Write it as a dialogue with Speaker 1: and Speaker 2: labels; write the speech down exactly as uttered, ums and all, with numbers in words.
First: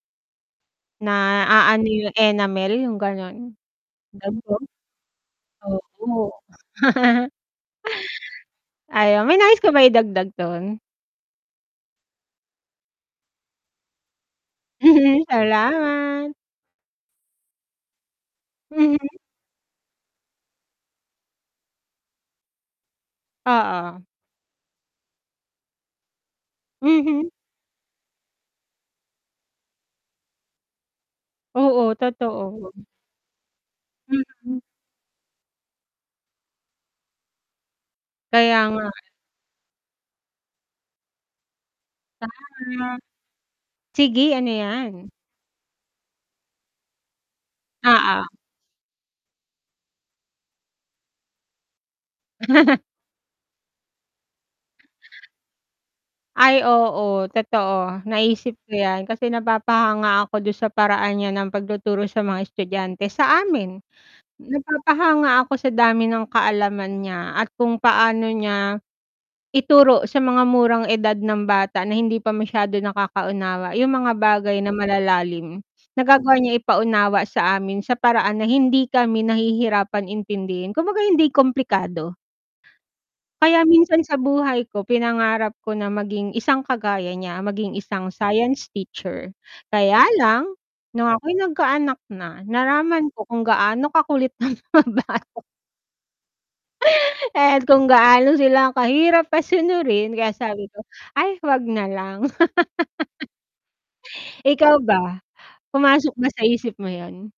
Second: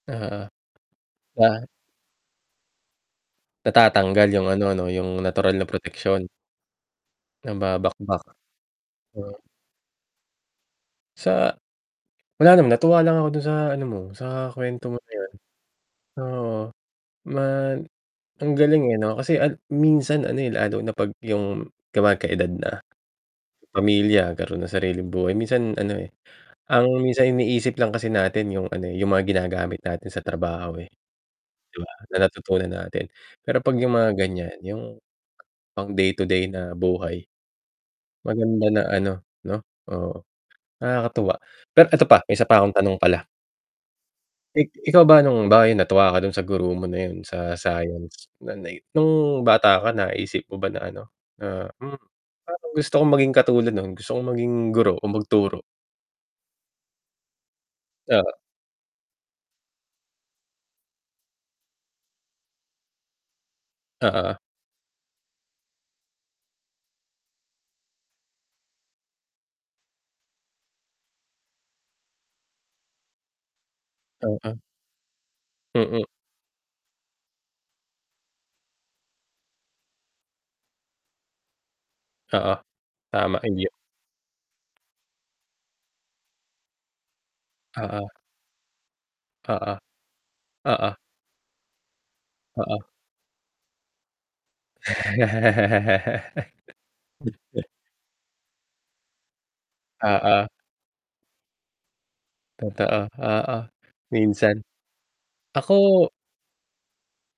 Speaker 1: Ah.
Speaker 2: Na
Speaker 1: Ah
Speaker 2: aano yung enamel yung gano'n.
Speaker 1: Natatanggal yung
Speaker 2: [unintelligible]
Speaker 1: ano 'no yung natural na proteksyon.
Speaker 2: Oo.
Speaker 1: Nababakbak.
Speaker 2: Ayun, may
Speaker 1: Hmm.
Speaker 2: nais ka ba idagdag dun?
Speaker 1: Sa wala naman natuwa lang ako dun sa ano mo, sa kwento mo na 'yun.
Speaker 2: Salamat.
Speaker 1: Oo, ma ang galing
Speaker 2: Mhm.
Speaker 1: eh 'no, kasi al minsan ano, eh, lalo na 'pag yung 'di ba nagka edad na,
Speaker 2: Oo.
Speaker 1: pamilya, nagkaron ng sariling buhay. Minsan ano, eh, ang
Speaker 2: Mhm.
Speaker 1: minsan iniisip lang kasi natin yung ano, eh, yung mga ginagamit natin sa trabaho, eh, 'di ba
Speaker 2: Oo,
Speaker 1: na
Speaker 2: totoo.
Speaker 1: natutunan natin. Pero 'pag yung mga ganyan
Speaker 2: Mm.
Speaker 1: yung, pang day-to-day na buhay.
Speaker 2: Kaya
Speaker 1: Maganda na
Speaker 2: nga eh.
Speaker 1: ano 'no oo, nakakatuwa. Pero eto pa, may isa pa akong tanong
Speaker 2: Tama.
Speaker 1: pala.
Speaker 2: Sige, ano
Speaker 1: Ik
Speaker 2: 'yan?
Speaker 1: ikaw ba nung bakit natuwa ka dun sa guro mo na 'yun sa
Speaker 2: Oo.
Speaker 1: science na ni nung bata ka naisip mo ba na ano na, "Hmm, parang gusto kong maging katulad nun, gusto kong maging guro o magturo."
Speaker 2: Ay oo, totoo,
Speaker 1: Oo.
Speaker 2: naisip ko 'yan kasi napapahanga ako du'n sa paraan niya ng pagtuturo sa mga estudyante sa amin.
Speaker 1: Oo.
Speaker 2: Napapahanga ako sa dami ng kaalaman niya at kung paano niya, ituro sa mga murang edad ng bata na hindi pa masyado nakaka-unawa yung mga bagay
Speaker 1: [unintelligible]
Speaker 2: na malalalim,
Speaker 1: Mm.
Speaker 2: nagagawa niya ipaunawa sa amin sa paraan na hindi kami nahihirapan intindihin, kumbaga hindi komplikado.
Speaker 1: Oo. Tama
Speaker 2: Kaya
Speaker 1: [unintelligible]
Speaker 2: minsan sa buhay ko pinangarap ko na maging isang kagaya niya, maging
Speaker 1: Oo.
Speaker 2: isang science teacher.
Speaker 1: Oo.
Speaker 2: Kaya lang
Speaker 1: Oo.
Speaker 2: nung ako'y nagkaanak na,
Speaker 1: Oo.
Speaker 2: naraman ko kung gaano kakulit ang mga bata. Et kung gaano sila ang kahirap pasunurin kaya
Speaker 1: Oo.
Speaker 2: sabi ko, "Ay 'wag na lang."
Speaker 1: Totoo, oo. Minsan.
Speaker 2: Ikaw ba?
Speaker 1: Ako
Speaker 2: Pumasok ba sa isip mo 'yun?